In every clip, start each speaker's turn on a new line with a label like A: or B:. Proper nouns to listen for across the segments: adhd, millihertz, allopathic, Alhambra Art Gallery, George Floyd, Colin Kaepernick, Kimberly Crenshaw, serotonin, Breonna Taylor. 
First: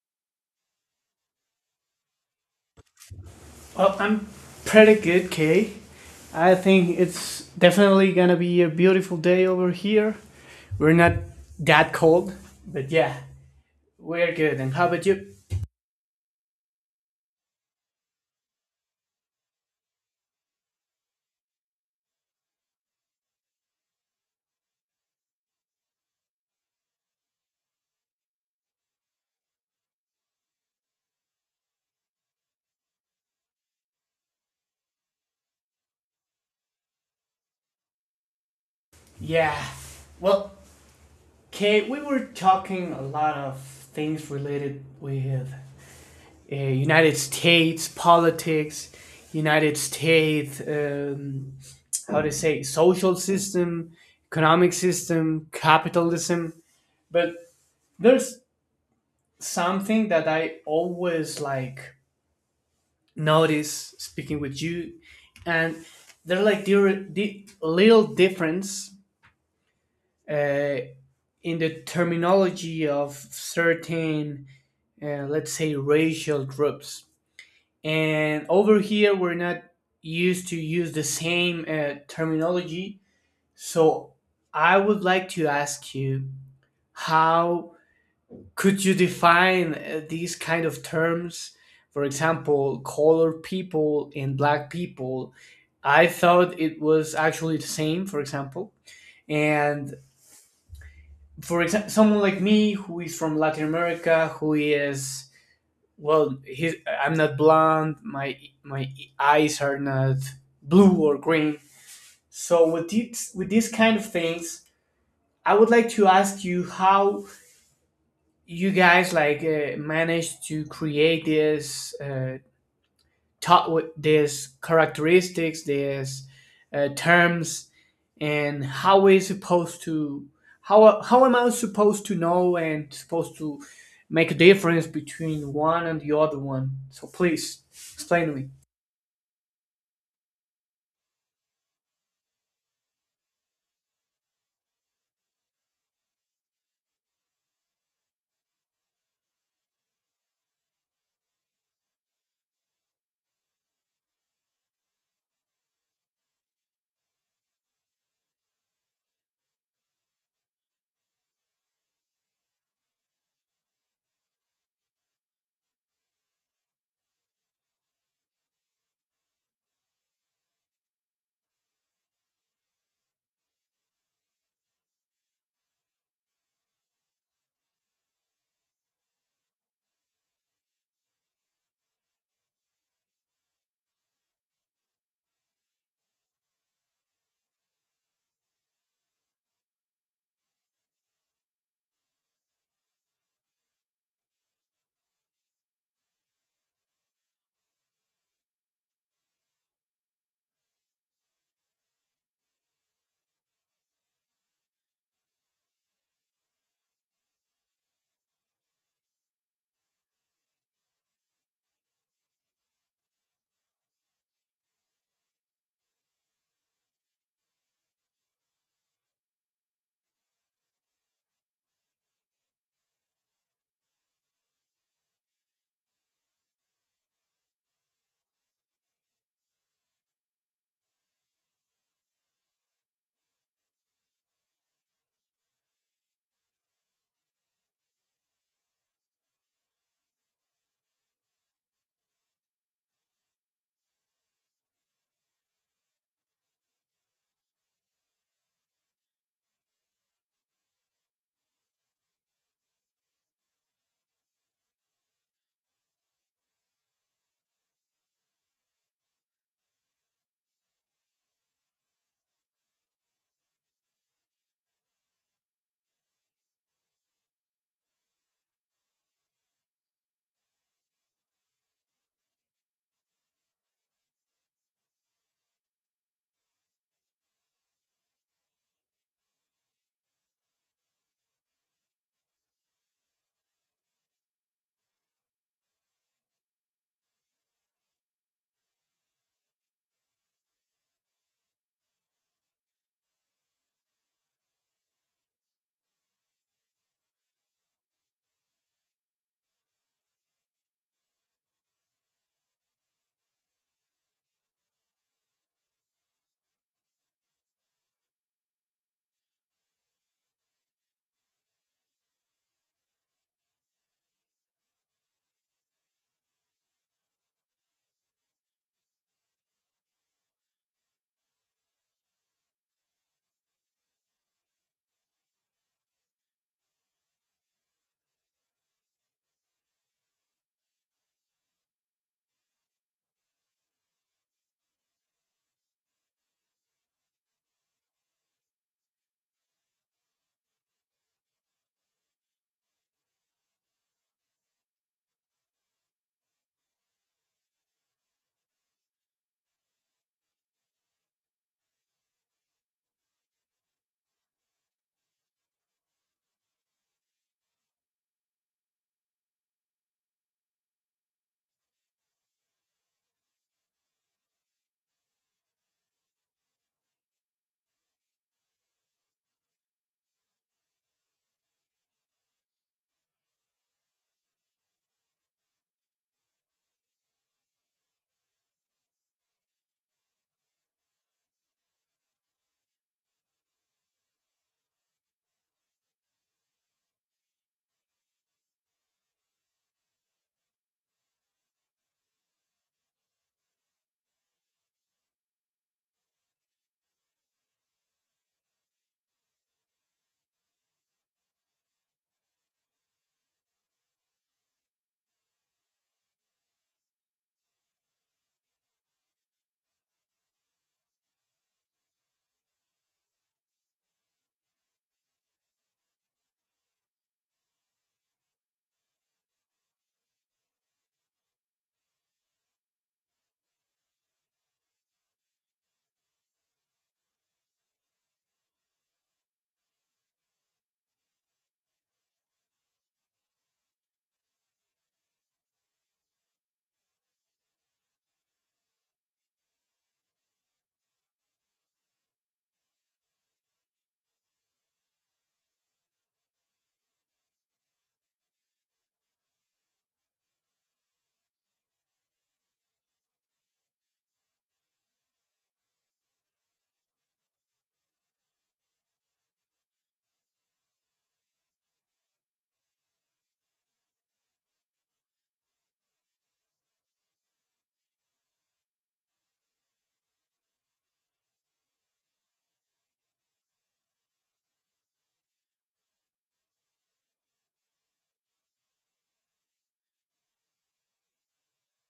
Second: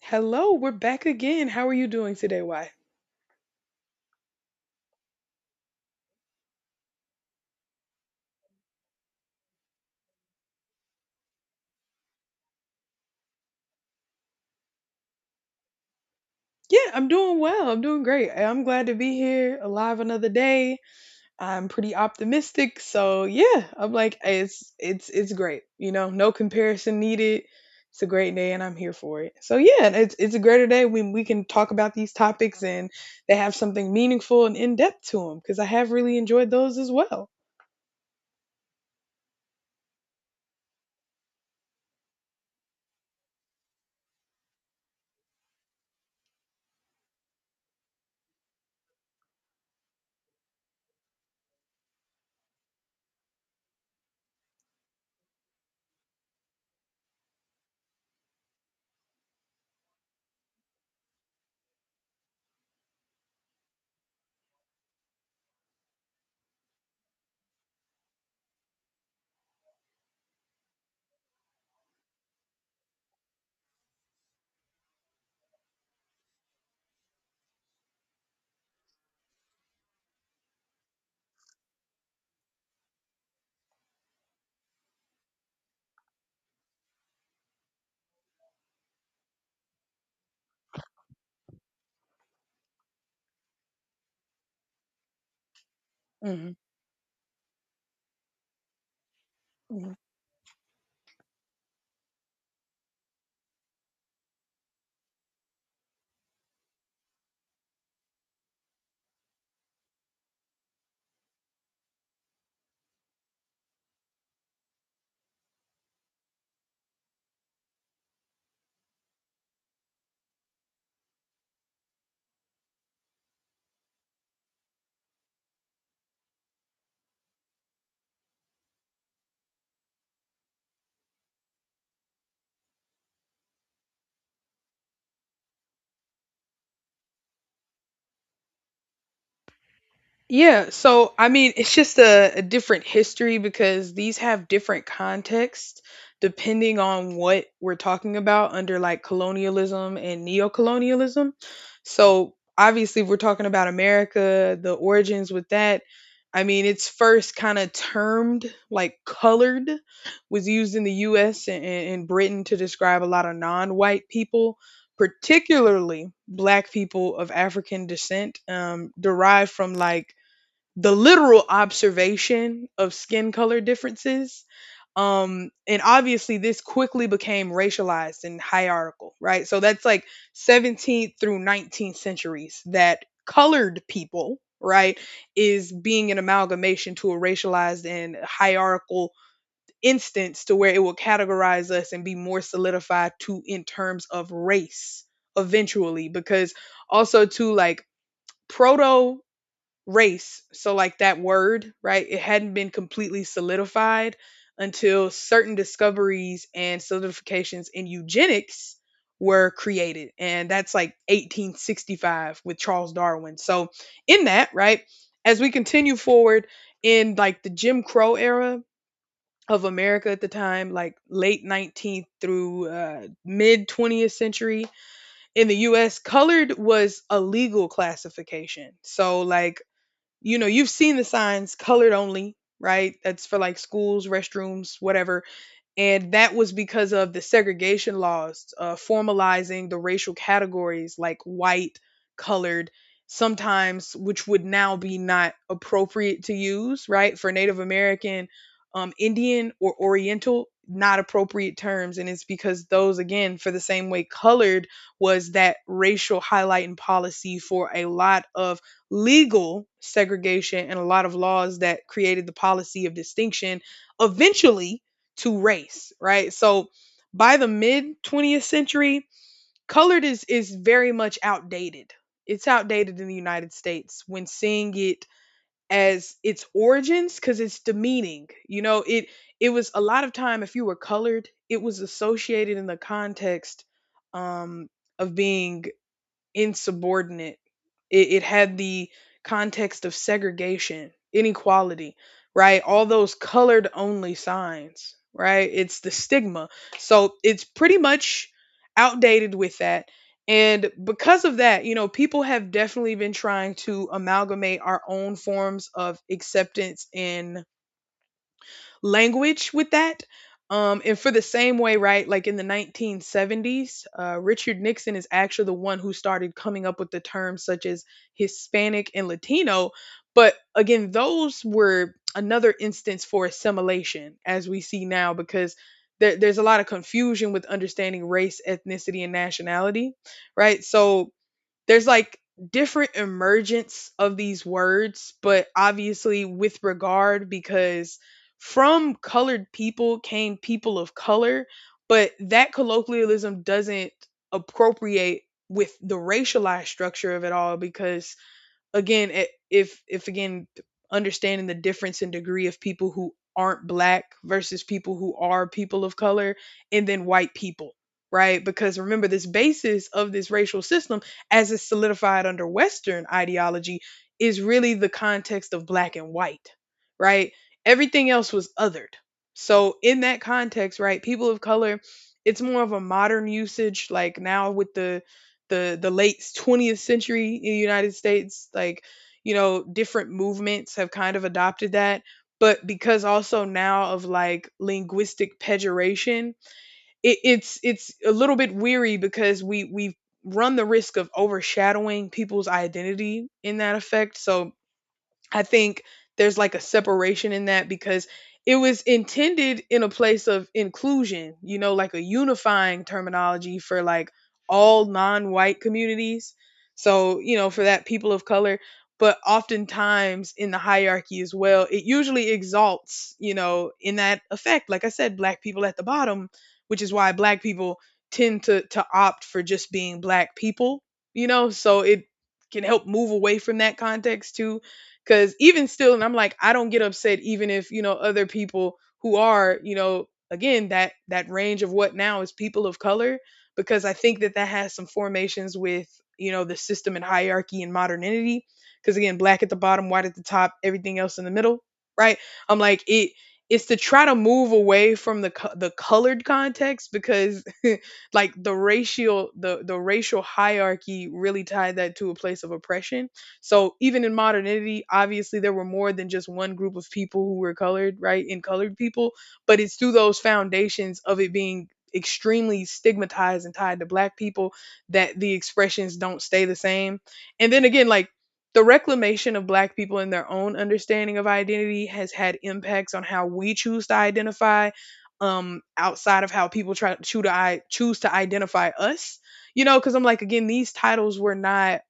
A: Hello, we're back again. How are you doing today, Why?
B: Well, I'm pretty good, Kay. I think it's definitely gonna be a beautiful day over here. We're not that cold, but yeah, we're good. And how about you?
A: Yeah, I'm doing well. I'm doing great. I'm glad to be here alive another day. I'm pretty optimistic. So yeah, I'm like it's great. You know, no comparison needed. It's a great day and I'm here for it. So yeah, and it's a greater day when we can talk about these topics and they have something meaningful and in depth to them because I have really enjoyed those as well.
B: Yeah. Well, Kay, we were talking a lot of things related with United States politics, United States, how to say, social system, economic system, capitalism. But there's something that I always like notice speaking with you, and there are like the little difference uh, in the terminology of certain, let's say, racial groups. And over here, we're not used to use the same terminology. So I would like to ask you, how could you define these kind of terms, for example, colored people and black people? I
A: Hmm.
B: thought it was actually the same, for example. And, for example, someone like me, who is from Latin America, who is, well, I'm not blonde, my eyes are not blue or green. So with these kind of things, I would like to ask you, how you guys like managed to create this, taught with these characteristics, these terms, and how am I supposed to know, and supposed to make a difference between one and the other one? So please explain to me.
A: Yeah, so I mean, it's just a different history because these have different contexts depending on what we're talking about under like colonialism and neocolonialism. So, obviously, if we're talking about America, the origins with that, I mean, it's first kind of termed like colored was used in the US and Britain to describe a lot of non white people. Particularly black people of African descent, derived from like the literal observation of skin color differences. And obviously, this quickly became racialized and hierarchical, right? So that's like 17th through 19th centuries that colored people, right, is being an amalgamation to a racialized and hierarchical instance to where it will categorize us and be more solidified to in terms of race eventually because also too like proto race. So like that word, right? It hadn't been completely solidified until certain discoveries and solidifications in eugenics were created. And that's like 1865 with Charles Darwin. So in that, right, as we continue forward in like the Jim Crow era of America at the time, like late 19th through mid 20th century in the US, colored was a legal classification. So like you know, you've seen the signs colored only, right? That's for like schools, restrooms, whatever, and that was because of the segregation laws formalizing the racial categories like white, colored, sometimes which would now be not appropriate to use, right, for Native American, Indian or Oriental, not appropriate terms, and it's because those again for the same way colored was that racial highlighting policy for a lot of legal segregation and a lot of laws that created the policy of distinction eventually to race, right? So by the mid 20th century, colored is very much outdated. It's outdated in the United States when seeing it as its origins cuz it's demeaning. You know, it was a lot of time if you were colored, it was associated in the context um of being insubordinate. It had the context of segregation, inequality, right? All those colored only signs, right? It's the stigma. So it's pretty much outdated with that. And because of that, you know, people have definitely been trying to amalgamate our own forms of acceptance and language with that. And for the same way, right, like in the 1970s, Richard Nixon is actually the one who started coming up with the terms such as Hispanic and Latino. But again, those were another instance for assimilation as we see now, because there's a lot of confusion with understanding race, ethnicity, and nationality, right? So there's like different emergence of these words, but obviously with regard, because from colored people came people of color, but that colloquialism doesn't appropriate with the racialized structure of it all because again, if again understanding the difference in degree of people who aren't black versus people who are people of color and then white people, right? Because remember, this basis of this racial system, as it's solidified under western ideology, is really the context of black and white, right? Everything else was othered. So in that context, right, people of color, it's more of a modern usage like now with the late 20th century in the United States. Like, you know, different movements have kind of adopted that, but because also now of like linguistic pejoration, it's a little bit weary because we run the risk of overshadowing people's identity in that effect. So I think there's like a separation in that because it was intended in a place of inclusion, you know, like a unifying terminology for like all non white communities. So, you know, for that, people of color. But oftentimes in the hierarchy as well, it usually exalts, you know, in that effect. Like I said, black people at the bottom, which is why black people tend to opt for just being black people, you know, so it can help move away from that context too. Cause even still, and I'm like, I don't get upset even if, you know, other people who are, you know, again, that that range of what now is people of color, because I think that that has some formations with, you know, the system and hierarchy and modernity. Cause again, black at the bottom, white at the top, everything else in the middle, right? I'm like, it's to try to move away from the the colored context because like the racial, the racial hierarchy really tied that to a place of oppression. So even in modernity, obviously there were more than just one group of people who were colored, right? In colored people, but it's through those foundations of it being extremely stigmatized and tied to black people that the expressions don't stay the same. And then again, like the reclamation of black people and their own understanding of identity has had impacts on how we choose to identify, outside of how people try to choose to, choose to identify us. You know, because I'm like, again, these titles were not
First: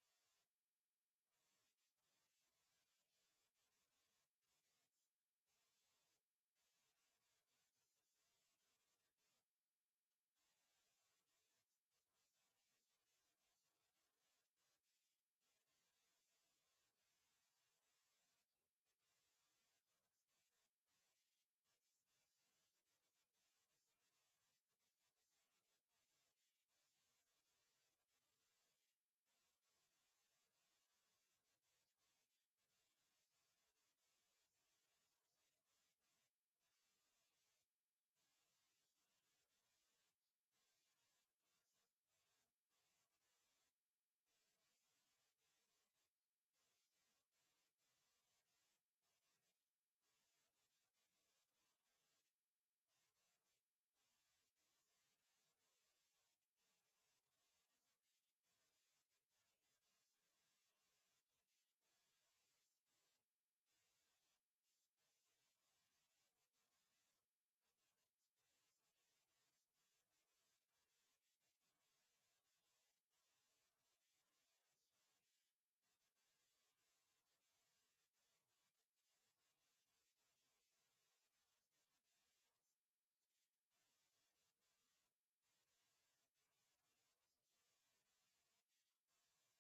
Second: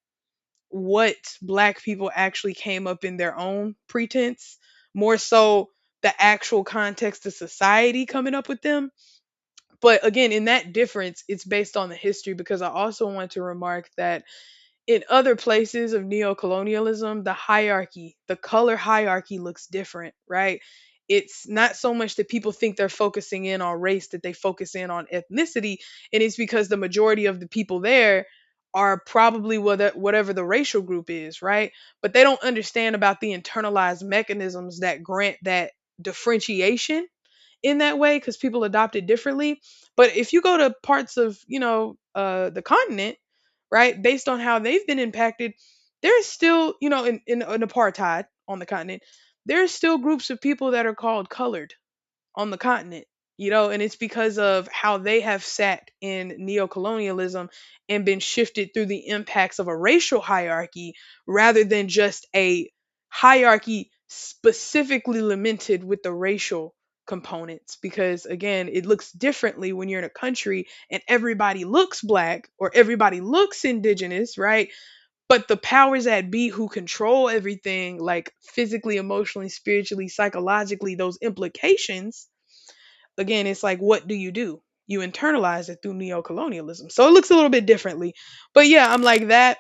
A: what black people actually came up in their own pretense, more so the actual context of society coming up with them. But again, in that difference, it's based on the history because I also want to remark that in other places of neocolonialism, the hierarchy, the color hierarchy looks different, right? It's not so much that people think they're focusing in on race, that they focus in on ethnicity, and it's because the majority of the people there are probably, whether whatever the racial group is, right? But they don't understand about the internalized mechanisms that grant that differentiation in that way because people adopt it differently. But if you go to parts of, you know, the continent, right, based on how they've been impacted, there's still, you know, in, in apartheid on the continent, there's still groups of people that are called colored on the continent, you know, and it's because of how they have sat in neocolonialism and been shifted through the impacts of a racial hierarchy rather than just a hierarchy specifically limited with the racial components, because again it looks differently when you're in a country and everybody looks black or everybody looks indigenous, right? But the powers that be who control everything like physically, emotionally, spiritually, psychologically, those implications, again, it's like, what do? You internalize it through neocolonialism. So it looks a little bit differently. But yeah, I'm like that.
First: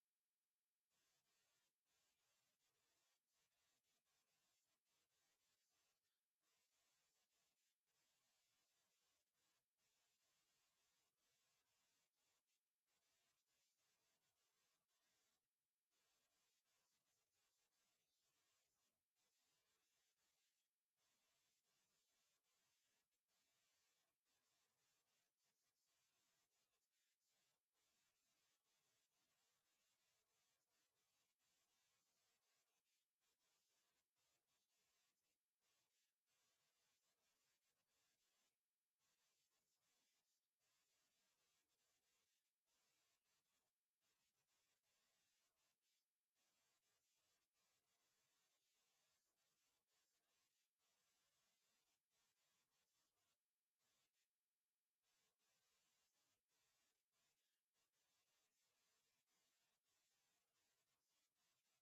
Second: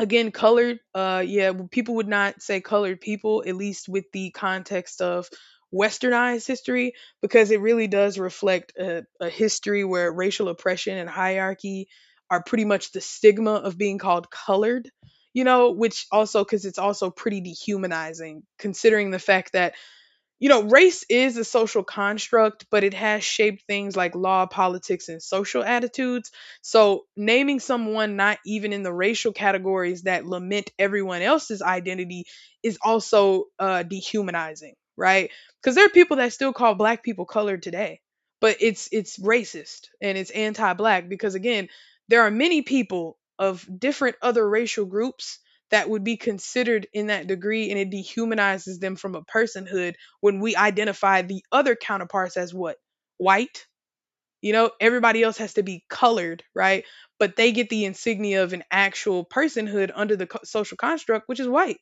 A: Again, colored, yeah, people would not say colored people, at least with the context of westernized history, because it really does reflect a history where racial oppression and hierarchy are pretty much the stigma of being called colored, you know, which also, because it's also pretty dehumanizing, considering the fact that, you know, race is a social construct, but it has shaped things like law, politics, and social attitudes. So, naming someone not even in the racial categories that lament everyone else's identity is also dehumanizing, right? Because there are people that still call black people colored today, but it's racist and it's anti-black because again, there are many people of different other racial groups that would be considered in that degree, and it dehumanizes them from a personhood when we identify the other counterparts as what? White. You know, everybody else has to be colored, right? But they get the insignia of an actual personhood under the social construct, which is white.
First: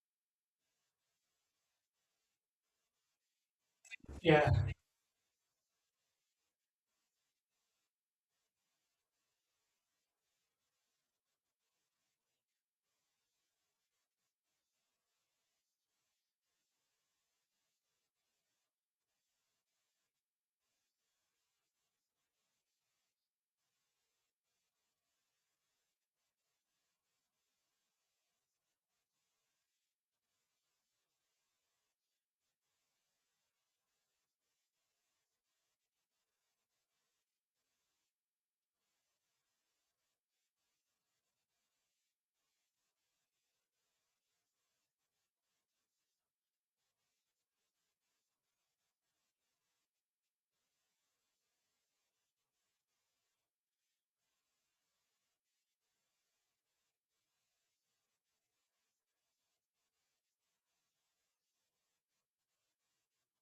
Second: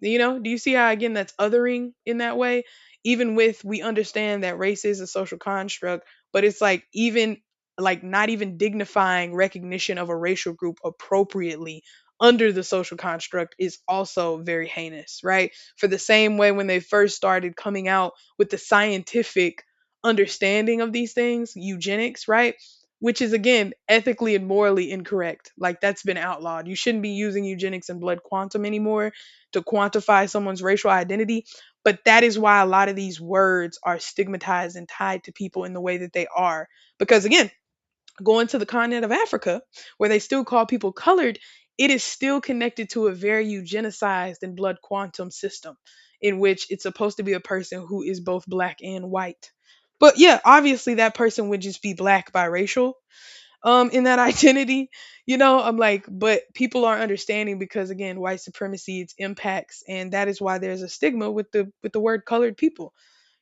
A: You know, do you see how again that's othering in that way? Even with we understand
B: Yeah,
A: that race is a social construct, but it's like even like not even dignifying recognition of a racial group appropriately under the social construct is also very heinous, right? For the same way when they first started coming out with the scientific understanding of these things, eugenics, right? Which is again ethically and morally incorrect. Like that's been outlawed. You shouldn't be using eugenics and blood quantum anymore to quantify someone's racial identity. But that is why a lot of these words are stigmatized and tied to people in the way that they are. Because again, going to the continent of Africa, where they still call people colored, it is still connected to a very eugenicized and blood quantum system in which it's supposed to be a person who is both black and white. But yeah, obviously that person would just be black biracial in that identity. I'm like, but people aren't understanding because again white supremacy, its impacts, and that is why there's a stigma with the word colored people.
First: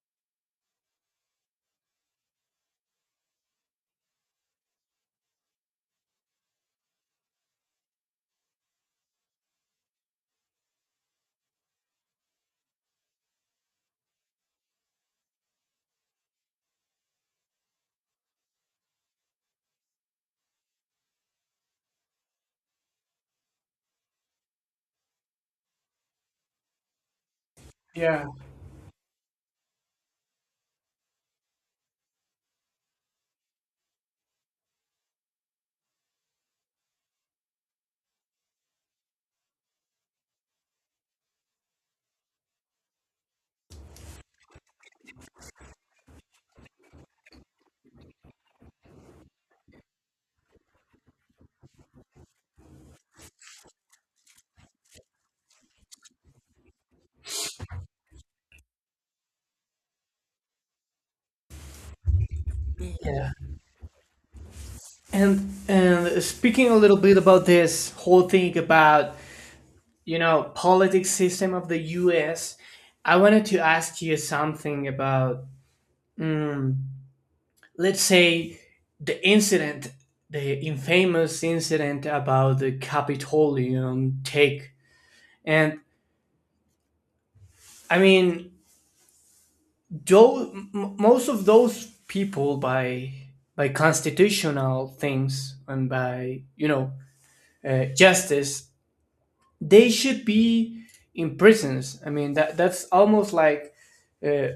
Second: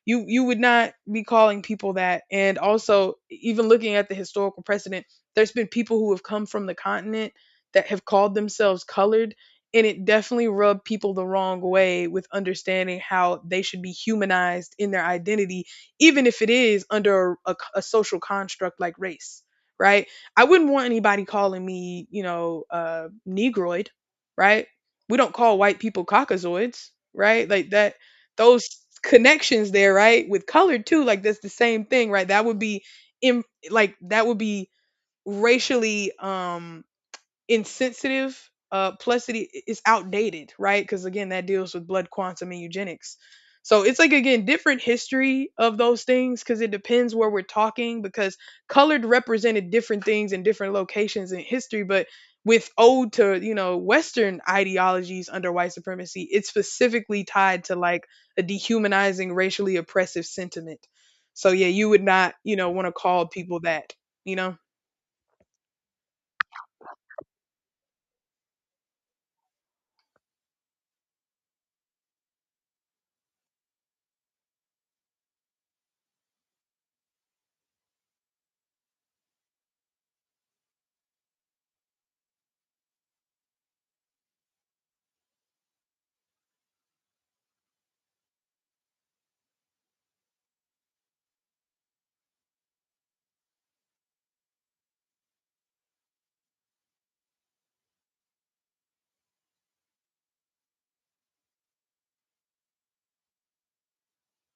A: You would not be calling people that. And also, even looking at the historical precedent, there's been people who have come from the continent that have called themselves colored, and it definitely rubbed people the wrong way with understanding how they should be humanized in their identity, even if it is under a social construct like race, right? I wouldn't want anybody calling me, you know, negroid, right? We don't call white people caucasoids, right? Like that,
B: yeah,
A: those connections there, right? With color too, like that's the same thing, right? That would be in like that would be racially insensitive. Plus, it is outdated, right? Because again, that deals with blood quantum and eugenics. So it's like, again, different history of those things, because it depends where we're talking, because colored represented different things in different locations in history. But with ode to, you know, Western ideologies under white supremacy, it's specifically tied to like a dehumanizing, racially oppressive sentiment. So yeah, you would not, want to call
B: yeah.
A: people that, you know.
B: And speaking a little bit about this whole thing about, politics system of the US, I wanted to ask you something about, mm, let's say, the incident, the infamous incident about the Capitolium take. And I mean, though most of those people, by constitutional things, and by justice, they should be in prisons. I mean, that's almost like uh,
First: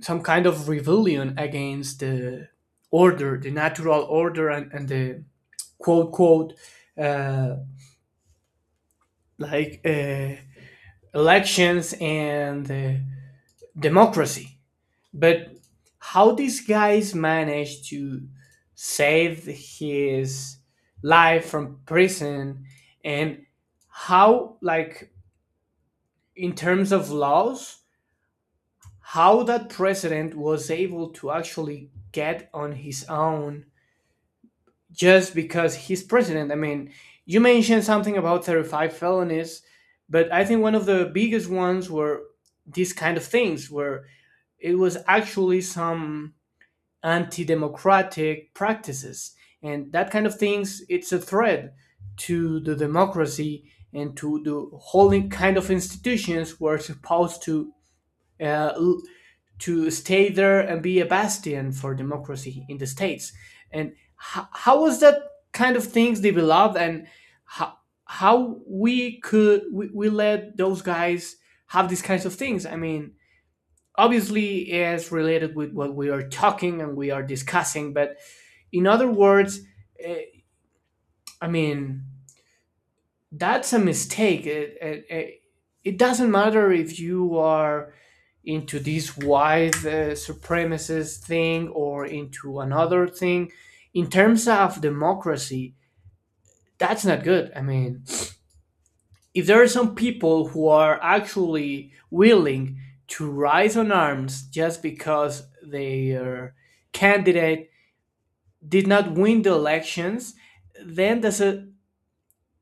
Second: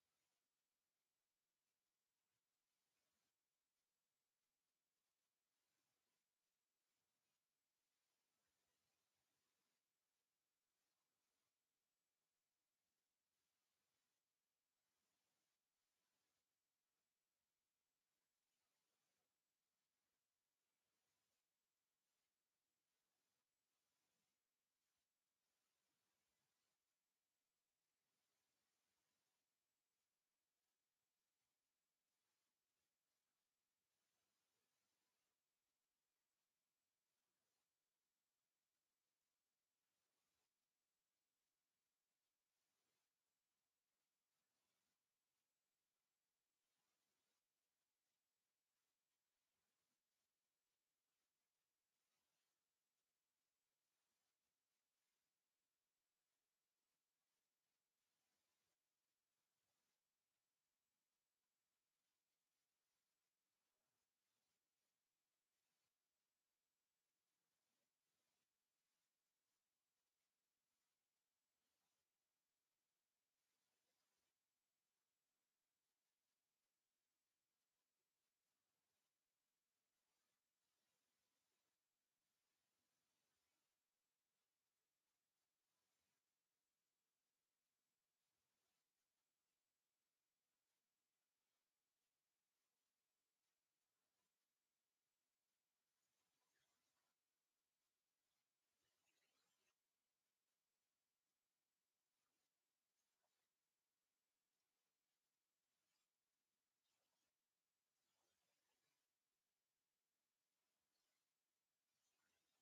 B: some kind of rebellion against the order, the natural order, and the quote quote uh, like elections and democracy. But how these guys managed to save his life from prison, and how, like, in terms of laws, how that president was able to actually get on his own, just because he's president. I mean, you mentioned something about 35 felonies, but I think one of the biggest ones were these kind of things where it was actually some anti-democratic practices, and that kind of things, it's a threat to the democracy and to the whole kind of institutions we're supposed uh, l- to stay there and be a bastion for democracy in the states. And how was that kind of things developed, and how how we could we let those guys have these kinds of things? I mean, obviously, it's related with what we are talking and we are discussing, but in other words, eh, I mean, that's a mistake. It doesn't matter if you are into this white supremacist thing or into another thing. In terms of democracy, that's not good. I mean, if there are some people who are actually willing to rise on arms just because their candidate did not win the elections, then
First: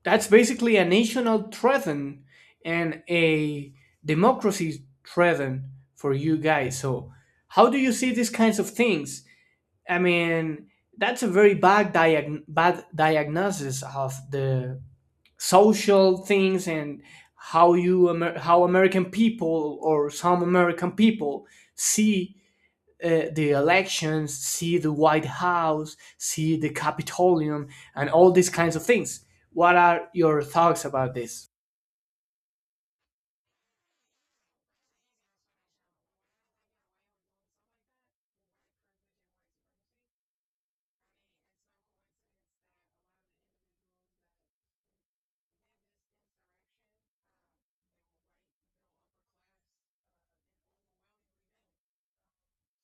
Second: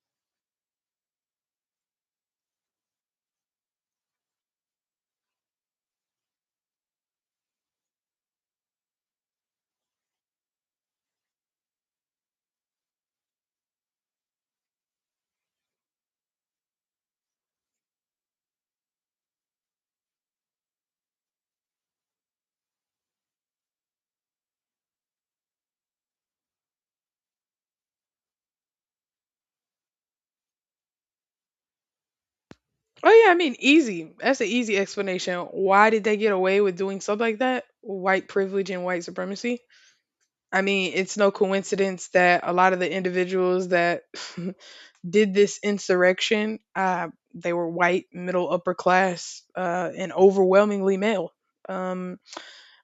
B: that's basically a national threaten and a democracy threaten for you guys. So, how do you see these kinds of things? I mean, that's a very bad diagnosis of the social things, and how American people, or some American people, see the elections, see the White House, see the Capitolium, and all these kinds of things. What are your thoughts about this?
A: Oh yeah, I mean, easy. That's an easy explanation. Why did they get away with doing stuff like that? White privilege and white supremacy. I mean, it's no coincidence that a lot of the individuals that did this insurrection, they were white, middle upper class, and overwhelmingly male. Um,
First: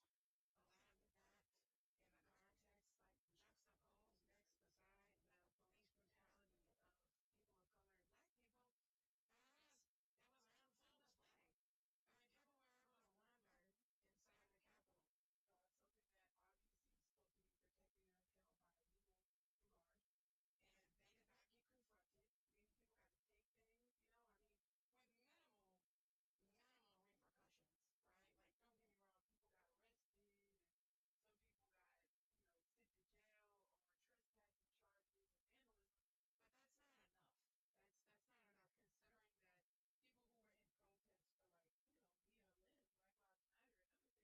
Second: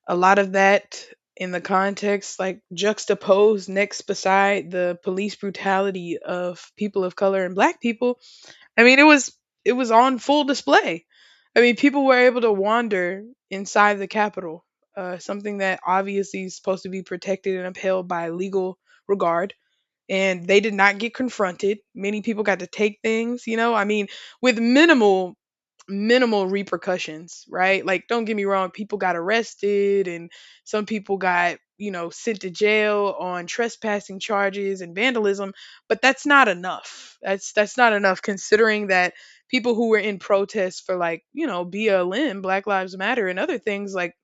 A: a lot of that in the context, like juxtaposed next beside the police brutality of people of color and black people, I mean, it was on full display. I mean, people were able to wander inside the Capitol, something that obviously is supposed to be protected and upheld by legal regard, and they did not get confronted. Many people got to take things, you know? I mean, with minimal repercussions, right? Like, don't get me wrong, people got arrested and some people got, you know, sent to jail on trespassing charges and vandalism, but that's not enough. That's not enough, considering that people who were in protest for, like, you know, BLM, Black Lives Matter, and other things, like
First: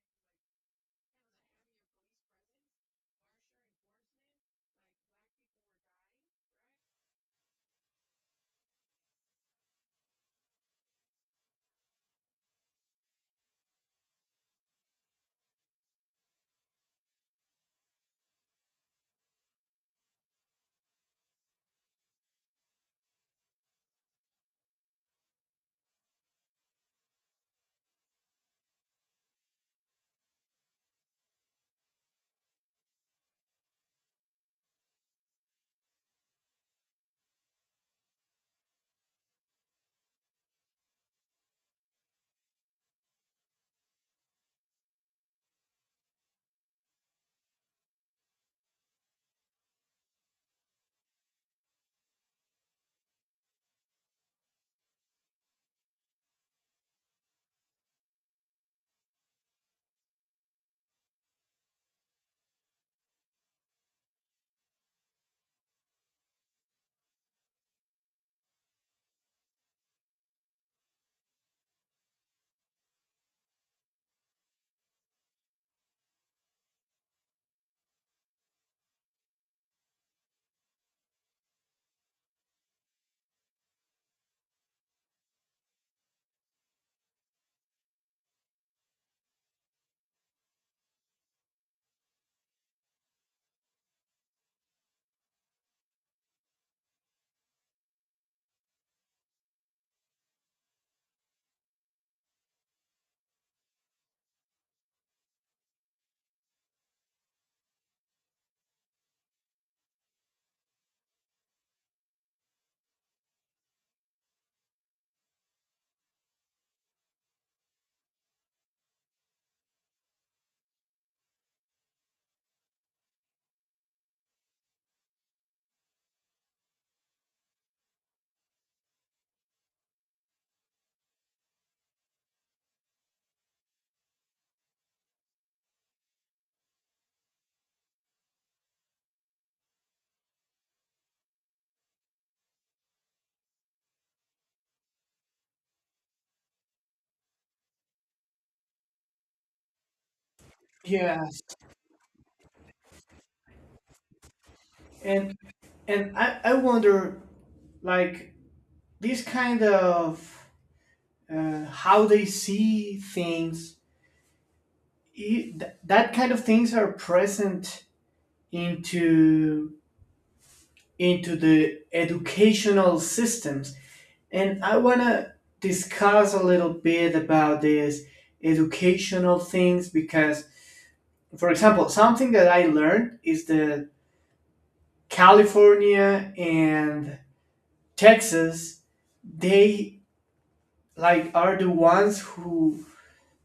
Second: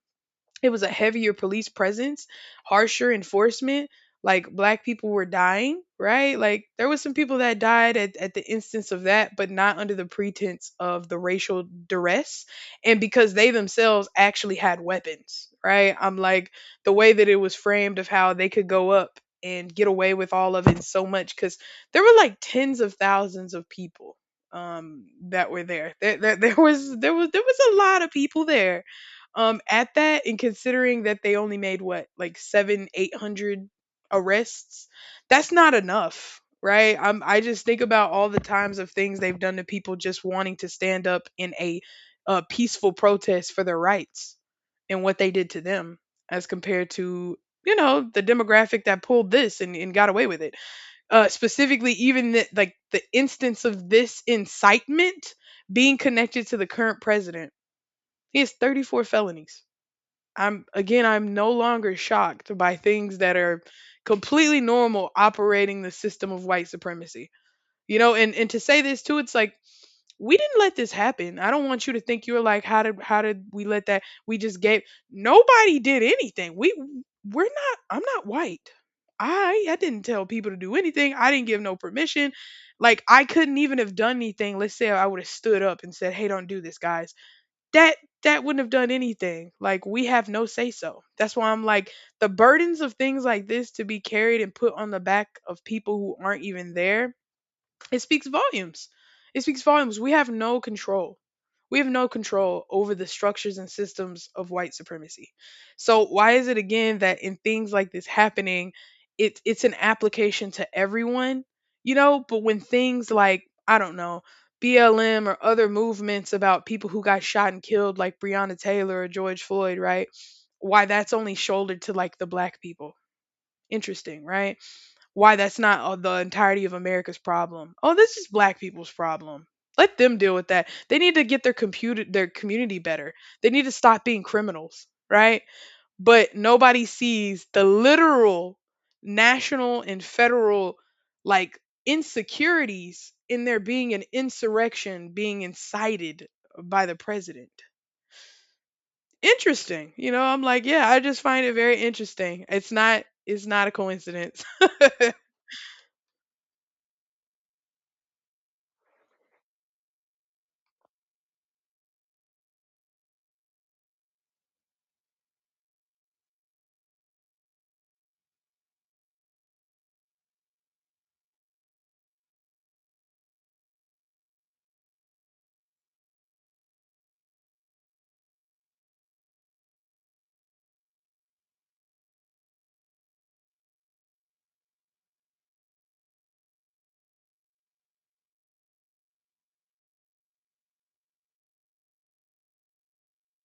A: it was a heavier police presence, harsher enforcement. Like, black people were dying, right? Like there was some people that died at the instance of that, but not under the pretense of the racial duress. And because they themselves actually had weapons, right? I'm like, the way that it was framed of how they could go up and get away with all of it so much, because there were like tens of thousands of people that were there. There, there was a lot of people there at that. And considering that they only made what like seven or eight hundred arrests, that's not enough, right? I just think about all the times of things they've done to people just wanting to stand up in a, peaceful protest for their rights, and what they did to them as compared to, you know, the demographic that pulled this and got away with it. Specifically even like the instance of this incitement being connected to the current president, he has 34 felonies. I'm again, I'm no longer shocked by things that are completely normal operating the system of white supremacy. You know, and to say this too, it's like we didn't let this happen. I don't want you to think, you're like, how did we let that? We just gave, nobody did anything. We're not. I'm not white. I didn't tell people to do anything. I didn't give no permission. Like I couldn't even have done anything. Let's say I would have stood up and said, "Hey, don't do this, guys." that that wouldn't have done anything. Like, we have no say so. That's why I'm like, the burdens of things like this to be carried and put on the back of people who aren't even there, it speaks volumes. It speaks volumes. We have no control. We have no control over the structures and systems of white supremacy. So why is it, again, that in things like this happening, it's an application to everyone, you know? But when things like, I don't know, BLM or other movements about people who got shot and killed, like Breonna Taylor or George Floyd, right? Why that's only shouldered to like the black people. Interesting, right? Why that's not, the entirety of America's problem. Oh, this is black people's problem. Let them deal with that. They need to get their computer their community better. They need to stop being criminals, right? But nobody sees the literal national and federal, like, insecurities in there being an insurrection being incited by the president. Interesting. You know, I'm like, yeah, I just
B: Yes.
A: find it very interesting. It's not a coincidence.
B: And and I wonder, like, this kind of how they see things. That kind of things are present into into the educational systems. And I want to discuss a little bit about these educational things because, for example, something that I learned is that California and Texas, they like are the ones who,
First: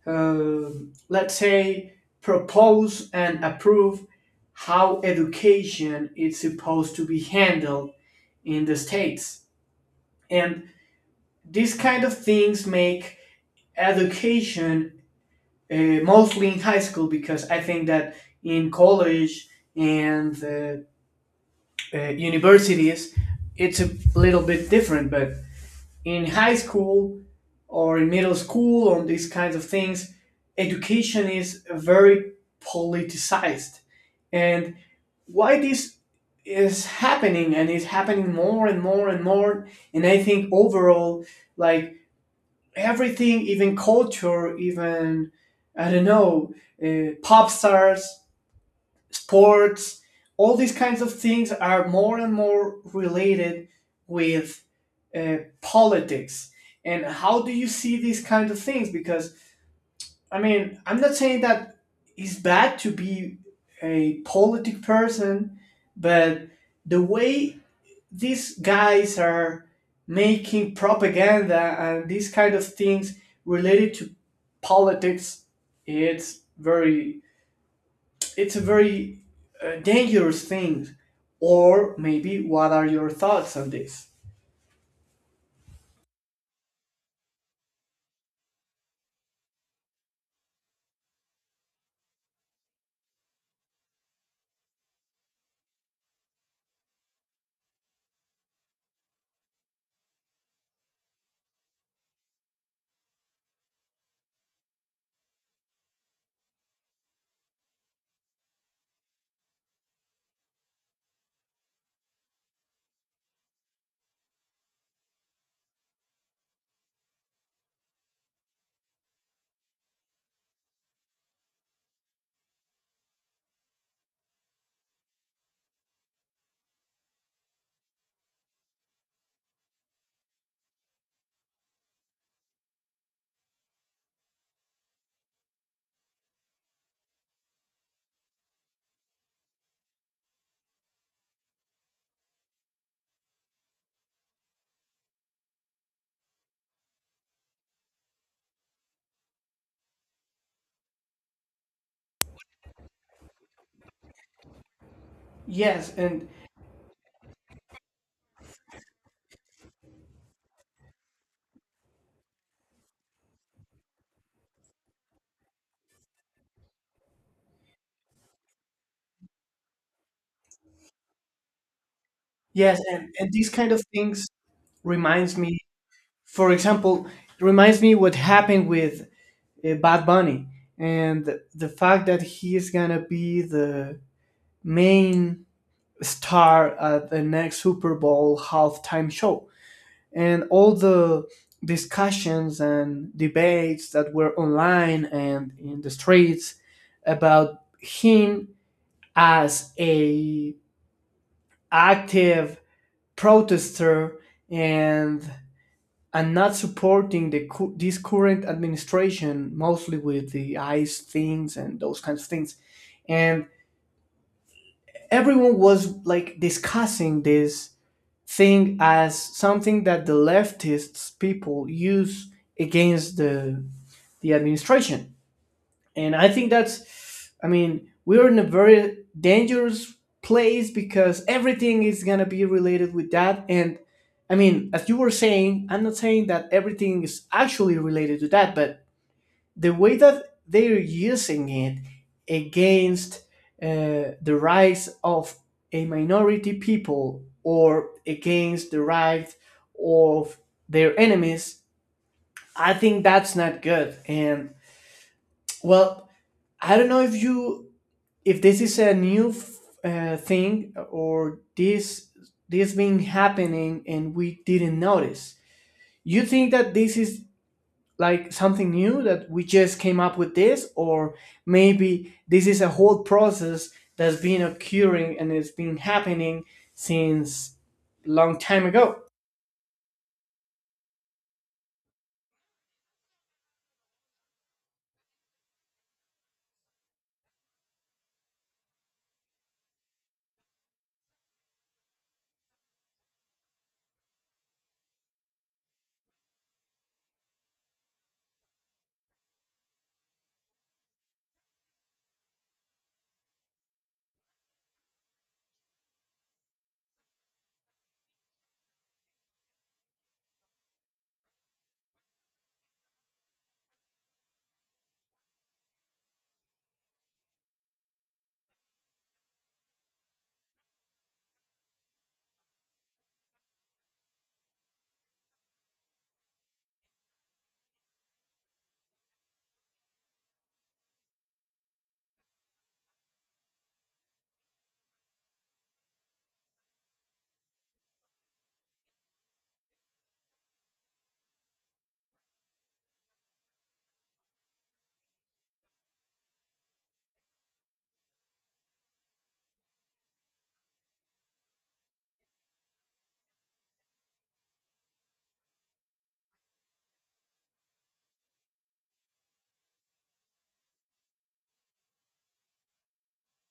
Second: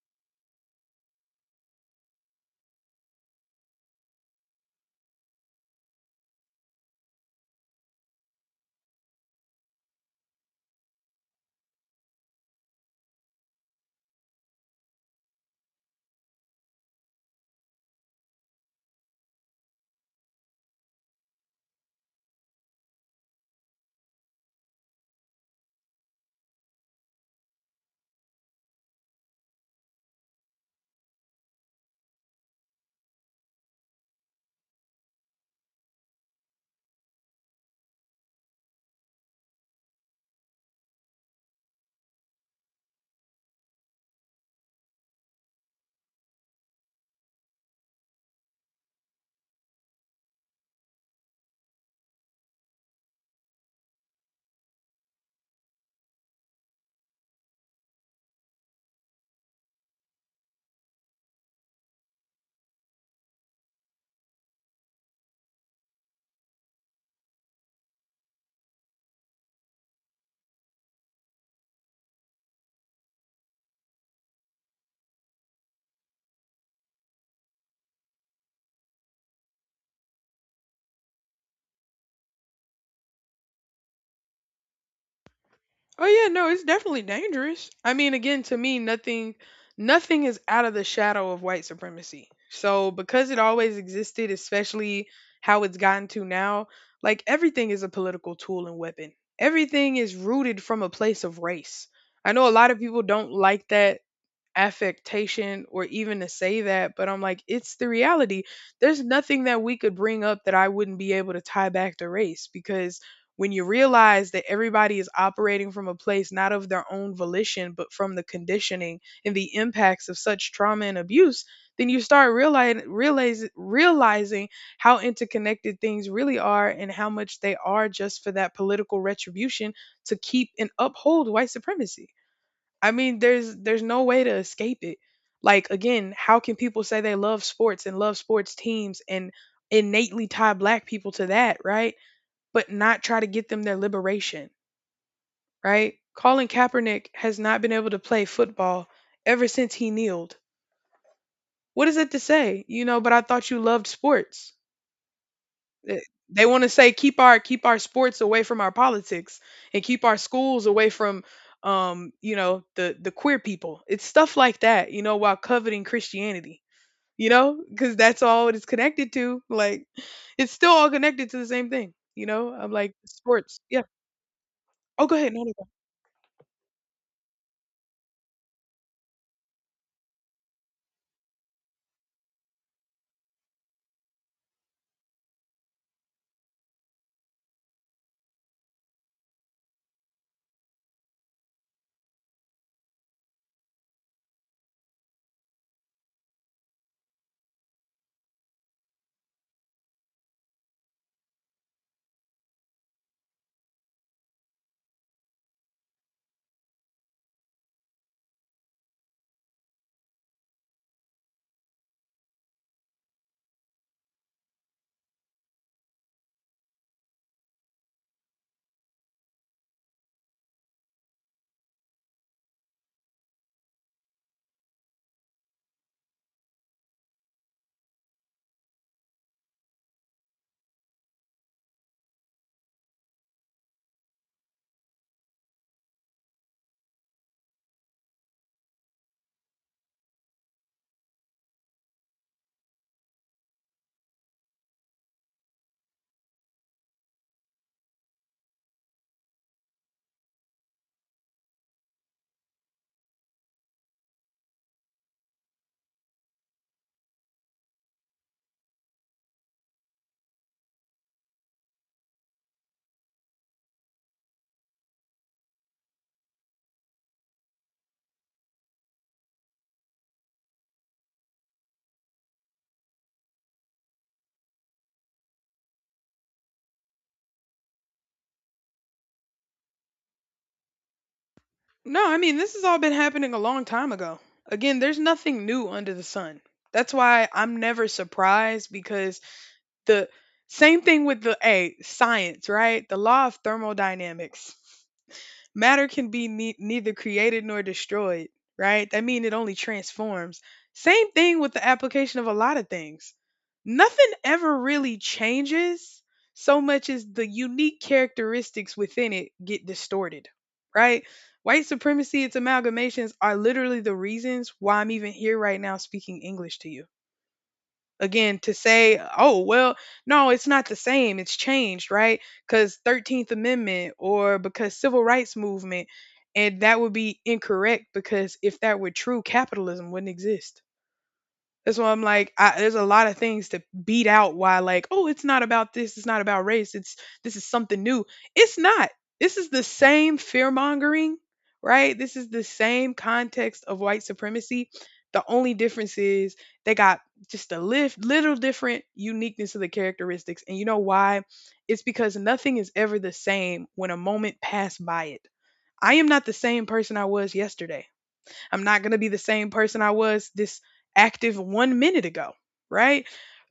B: let's say, propose and approve how education is supposed to be handled in the states. And these kind of things make education uh, mostly in high school, because I think that in college and universities, it's a little bit different, but in high school or in middle school on these kinds of things, education is very politicized. And why this is happening, and is happening more and more and more, and I think overall, like everything, even culture, even, I don't know, pop stars, sports, all these kinds of things are more and more related with politics. And how do you see these kind of things? Because, I mean, I'm not saying that it's bad to be a politic person, but the way these guys are making propaganda and these kind of things related to politics, it's very it's a very dangerous thing. Or maybe, what are your thoughts on this?
A: Oh yeah, no, it's definitely dangerous. I mean, again, to me, nothing is out of the shadow of white supremacy. So because it always existed, especially how it's gotten to now, like everything is a political tool and weapon. Everything is rooted from a place of race. I know a lot of people don't like that affectation or even to say that, but I'm like, it's the reality. There's nothing that we could bring up that I wouldn't be able to tie back to race, because when you realize that everybody is operating from a place not of their own volition, but from the conditioning and the impacts of such trauma and abuse, then you start realizing how interconnected things really are and how much they are just for that political retribution to keep and uphold white supremacy. I mean, there's no way to escape it. Like, again, how can people say they love sports and love sports teams and innately tie black people to that, right? But not try to get them their liberation, right? Colin Kaepernick has not been able to play football ever since he kneeled. What is it to say? You know, but I thought you loved sports.
B: yes
A: Eh,
B: and
A: They want to say, keep our sports away from our politics and keep our schools away from, you know, the queer people. It's stuff like that, you know, while coveting Christianity. You know, because that's all it's connected to. Like, it's still all connected to the same thing. You know, I'm
B: yes
A: like,
B: and these
A: sports.
B: kind of
A: Yeah.
B: things
A: Oh, go ahead.
B: reminds
A: No, no,
B: me.
A: no.
B: For example, it reminds me what happened with Bad Bunny, and the fact that he is gonna be the main star at the next Super Bowl halftime show. And all the discussions and debates that were online and in the streets about him as a active protester, and and not supporting the this current administration, mostly with the ICE things and those kinds of things. And everyone was like discussing this thing as something that the leftists people use against the administration. And I think, that's I mean, we're in a very dangerous place, because everything is going to be related with that. And I mean, as you were saying, I'm not saying that everything is actually related to that, but the way that they're using it against the rights of a minority people, or against the rights of their enemies, I think that's not good. And, well, I don't know if you if this is a new thing, or this been happening and we didn't notice. You think that this is like something new that we just came up with this, or maybe this is a whole process that's been occurring and it's been happening since long time ago?
A: No, I mean, this has all been happening a long time ago. Again, there's nothing new under the sun. That's why I'm never surprised, because the same thing with the A, science, right? The law of thermodynamics. Matter can be neither created nor destroyed, right? That means it only transforms. Same thing with the application of a lot of things. Nothing ever really changes so much as the unique characteristics within it get distorted, right? White supremacy, its amalgamations are literally the reasons why I'm even here right now speaking English to you. Again, to say, oh well, no, it's not the same, it's changed, right? Because 13th amendment or because civil rights movement. And that would be incorrect, because if that were true, capitalism wouldn't exist. That's why I'm like, there's a lot of things to beat out. Why, like, oh, it's not about this. It's not about race. It's, this is something new. It's not. This is the same fear mongering, right? This is the same context of white supremacy. The only difference is they got just a lift, little different uniqueness of the characteristics. And you know why? It's because nothing is ever the same when a moment passed by it. I am not the same person I was yesterday. I'm not going to be the same person I was this active 1 minute ago, right?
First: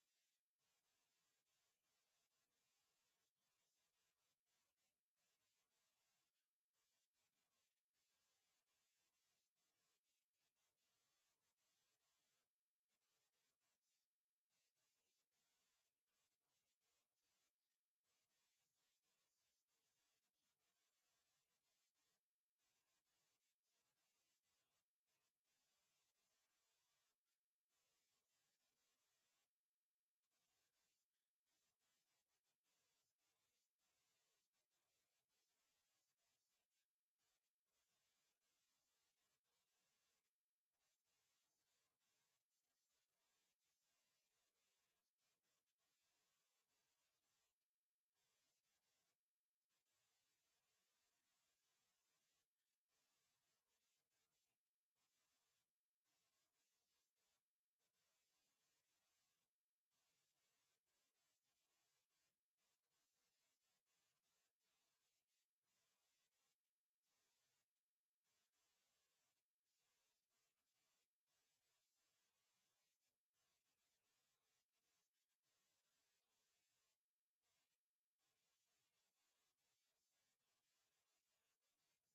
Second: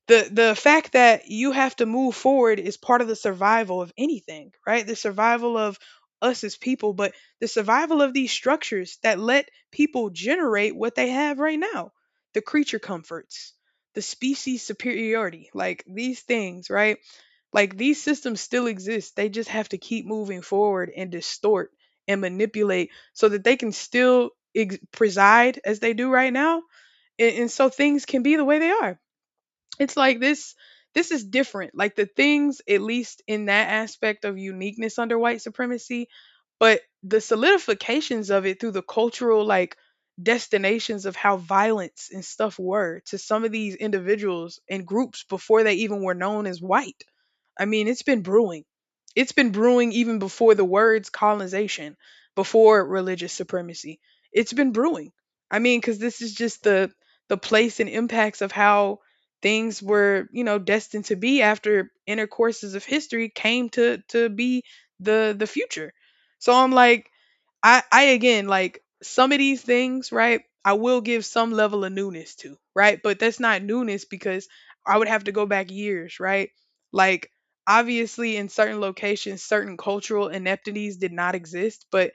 A: The fact that you have to move forward is part of the survival of anything, right? The survival of us as people, but the survival of these structures that let people generate what they have right now. The creature comforts, the species superiority, like these things, right? Like these systems still exist. They just have to keep moving forward and distort and manipulate so that they can still preside as they do right now, and so things can be the way they are. It's like this. This is different, like the things at least in that aspect of uniqueness under white supremacy, but the solidifications of it through the cultural like destinations of how violence and stuff were to some of these individuals and groups before they even were known as white. I mean, it's been brewing. It's been brewing even before the words colonization, before religious supremacy. It's been brewing. I mean, because this is just the place and impacts of how things were, you know, destined to be after intercourses of history came to be the future. So I'm like, I again like some of these things, right? I will give some level of newness to, right? But that's not newness because I would have to go back years, right? Like obviously in certain locations certain cultural ineptities did not exist, but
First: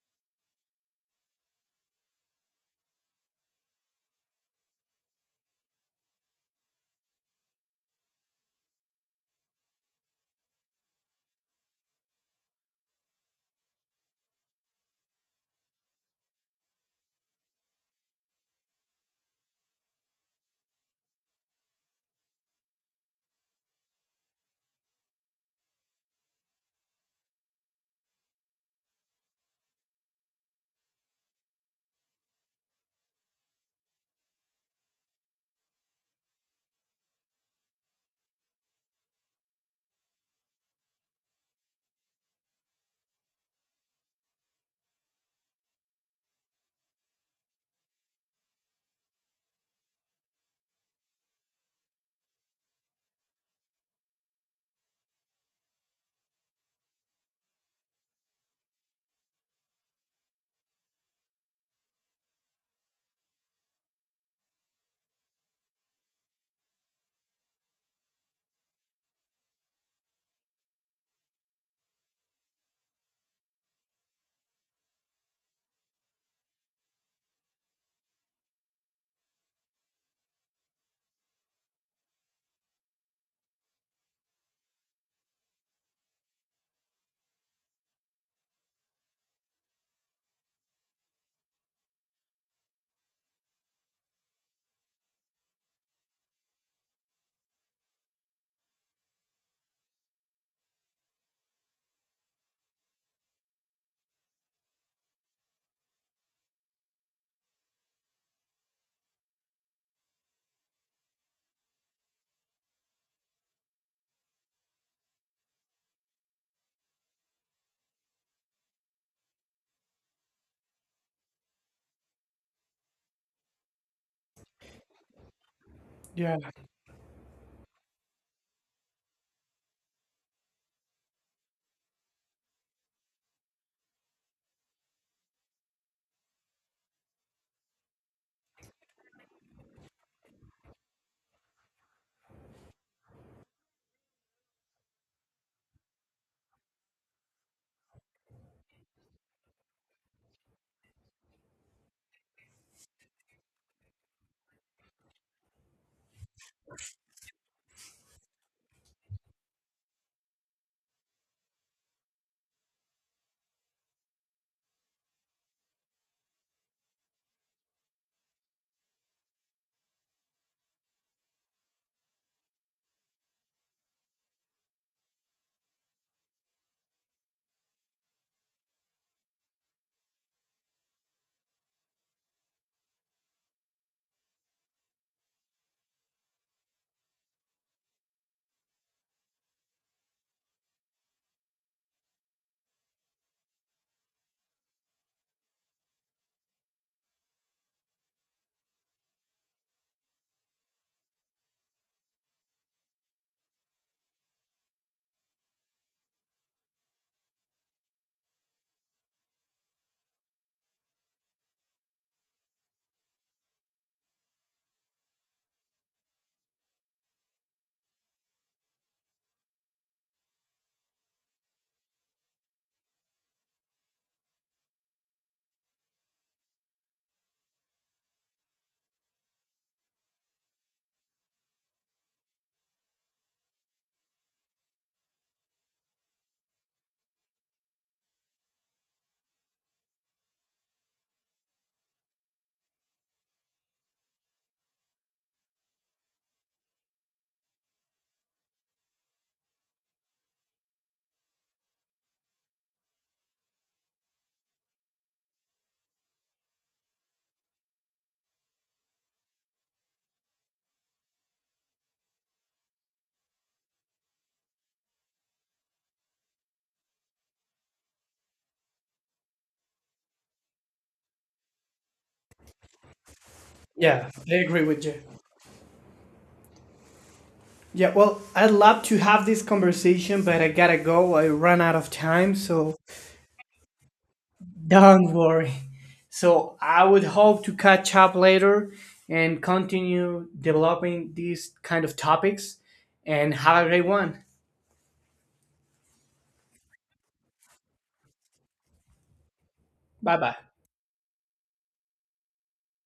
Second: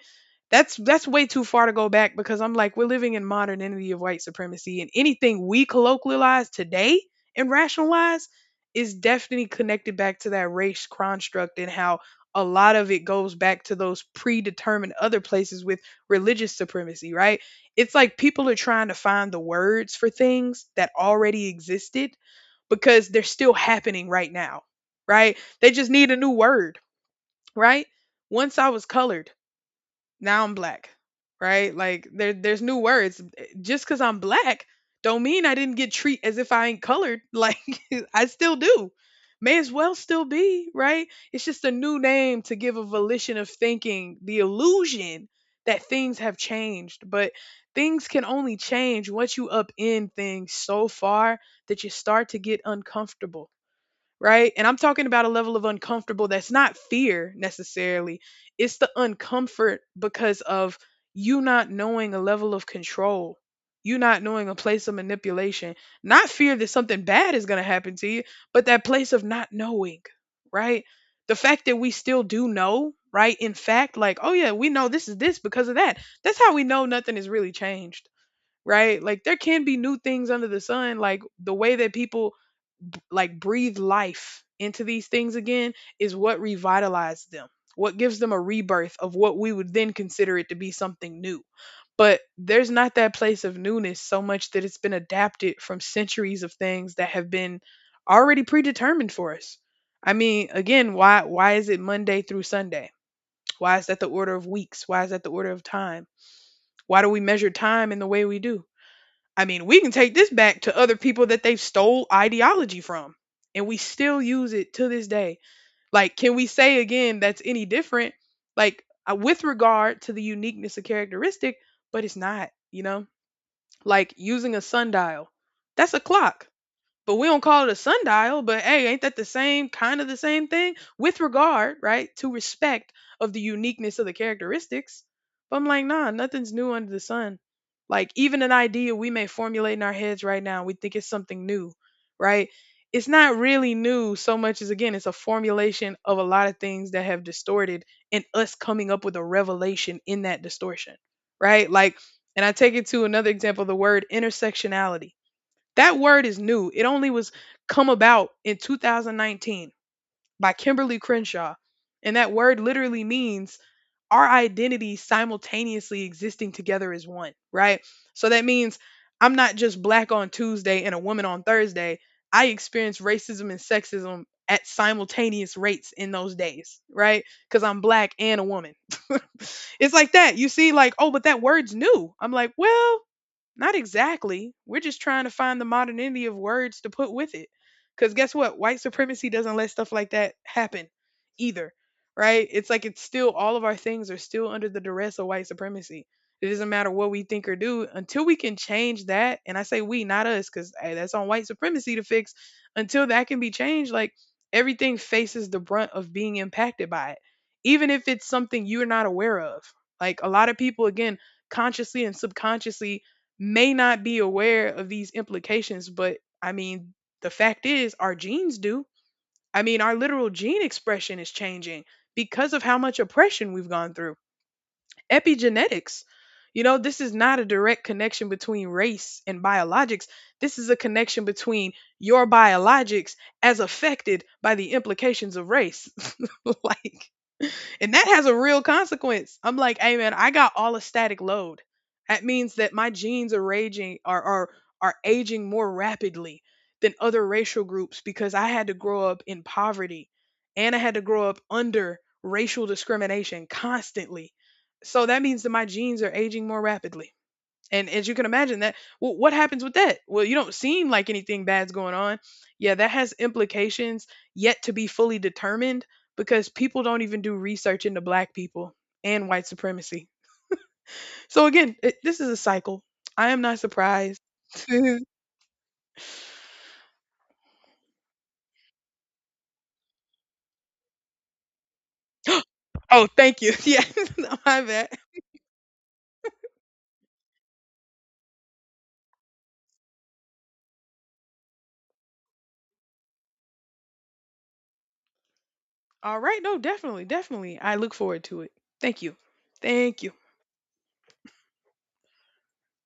A: that's way too far to go back because I'm like we're living in modernity of white supremacy, and anything we colloquialize today and rationalize is definitely connected back to that race construct, and how a lot of it goes back to those predetermined other places with religious supremacy, right? It's like people are trying to find the words for things that already existed because they're still happening right now, right? They just need a new word, right? Once I was colored, now I'm black, right? Like there's new words. Just because I'm black don't mean I didn't get treat as if I ain't colored. Like I still do. May as well still be, right? It's just a new name to give a volition of thinking, the illusion that things have changed. But things can only change once you upend things so far that you start to get uncomfortable, right? And I'm talking about a level of uncomfortable that's not fear necessarily. It's the uncomfort because of you not knowing a level of control, you not knowing a place of manipulation, not fear that something bad is going to happen to you, but that place of not knowing, right? The fact that we still do know, right? In fact, like, oh yeah, we know this is this because of that. That's how we know nothing has really changed. Right? Like there can be new things under the sun, like the way that people like breathe life into these things again is what revitalized them, what gives them a rebirth of what we would then consider it to be something new. But there's not that place of newness so much that it's been adapted from centuries of things that have been already predetermined for us. I mean, again, why is it Monday through Sunday? Why is that the order of weeks? Why is that the order of time? Why do we measure time in the way we do? I mean, we can take this back to other people that they've stole ideology from, and we still use it to this day. Like, can we say again that's any different? Like, with regard to the uniqueness of characteristic, but it's not, you know? Like, using a sundial, that's a
B: Yeah.
A: clock, but we don't call it a sundial. But hey, ain't that the same kind of the same thing? With regard, right, to respect of the uniqueness of the characteristics. But I'm like, nah, nothing's new under the sun. Like even an idea we may formulate in our heads right now, we think it's something new, right? It's not really new so much as, again, it's a formulation of a lot of things that have distorted, and us coming up with a revelation in that distortion, right? Like, and I take it to another example, the word intersectionality. That word is new. It only was come about in 2019 by Kimberly Crenshaw. And that word literally means our identity simultaneously existing together as one, right? So that means I'm not just black on Tuesday and a woman on Thursday. I experience racism and sexism at simultaneous rates in those days, right? Because I'm black and a woman. It's like that. You see, like, oh, but that word's new. I'm like, well, not exactly. We're just trying to find the modernity of words to put with it. Because guess what? White supremacy doesn't let stuff like that happen either, right? It's like it's still all of our things are still under the duress of white supremacy. It doesn't matter what we think or do until we can change that. And I say we, not us, because that's on white supremacy to fix. Until that can be changed, like everything faces the brunt of being impacted by it, even if it's something you're not aware of. Like a lot of people, again, consciously and subconsciously may not be aware of these implications, but I mean, the fact is, our genes do. I mean, our literal gene expression is changing because of how much oppression we've gone through. Epigenetics. You know, this is not a direct connection between race and biologics. This is a connection between your biologics as affected by the implications of race. Like, and that has a real consequence. I'm like, hey man, I got all a static load. That means that my genes are raging, are are aging more rapidly than other racial groups because I had to grow up in poverty and I had to grow up under racial discrimination constantly. So that means that my genes are aging more rapidly. And as you can imagine, that, well, what happens with that? Well, you don't seem like anything bad's going on. Yeah, that has implications yet to be fully determined because people don't even do research into black people and white supremacy. So again, this is a cycle. I am not
B: Yeah,
A: surprised.
B: I agree with you.
A: Oh,
B: Yeah, well, I'd love to have this conversation, but I gotta go. I run out of time. So
A: thank you. Yeah, my bad.
B: don't worry. So I would hope to catch up later and continue developing these kind of topics, and have a great one.
A: All right. No, definitely, definitely. I look forward to it. Thank you. Thank you.
B: Bye bye.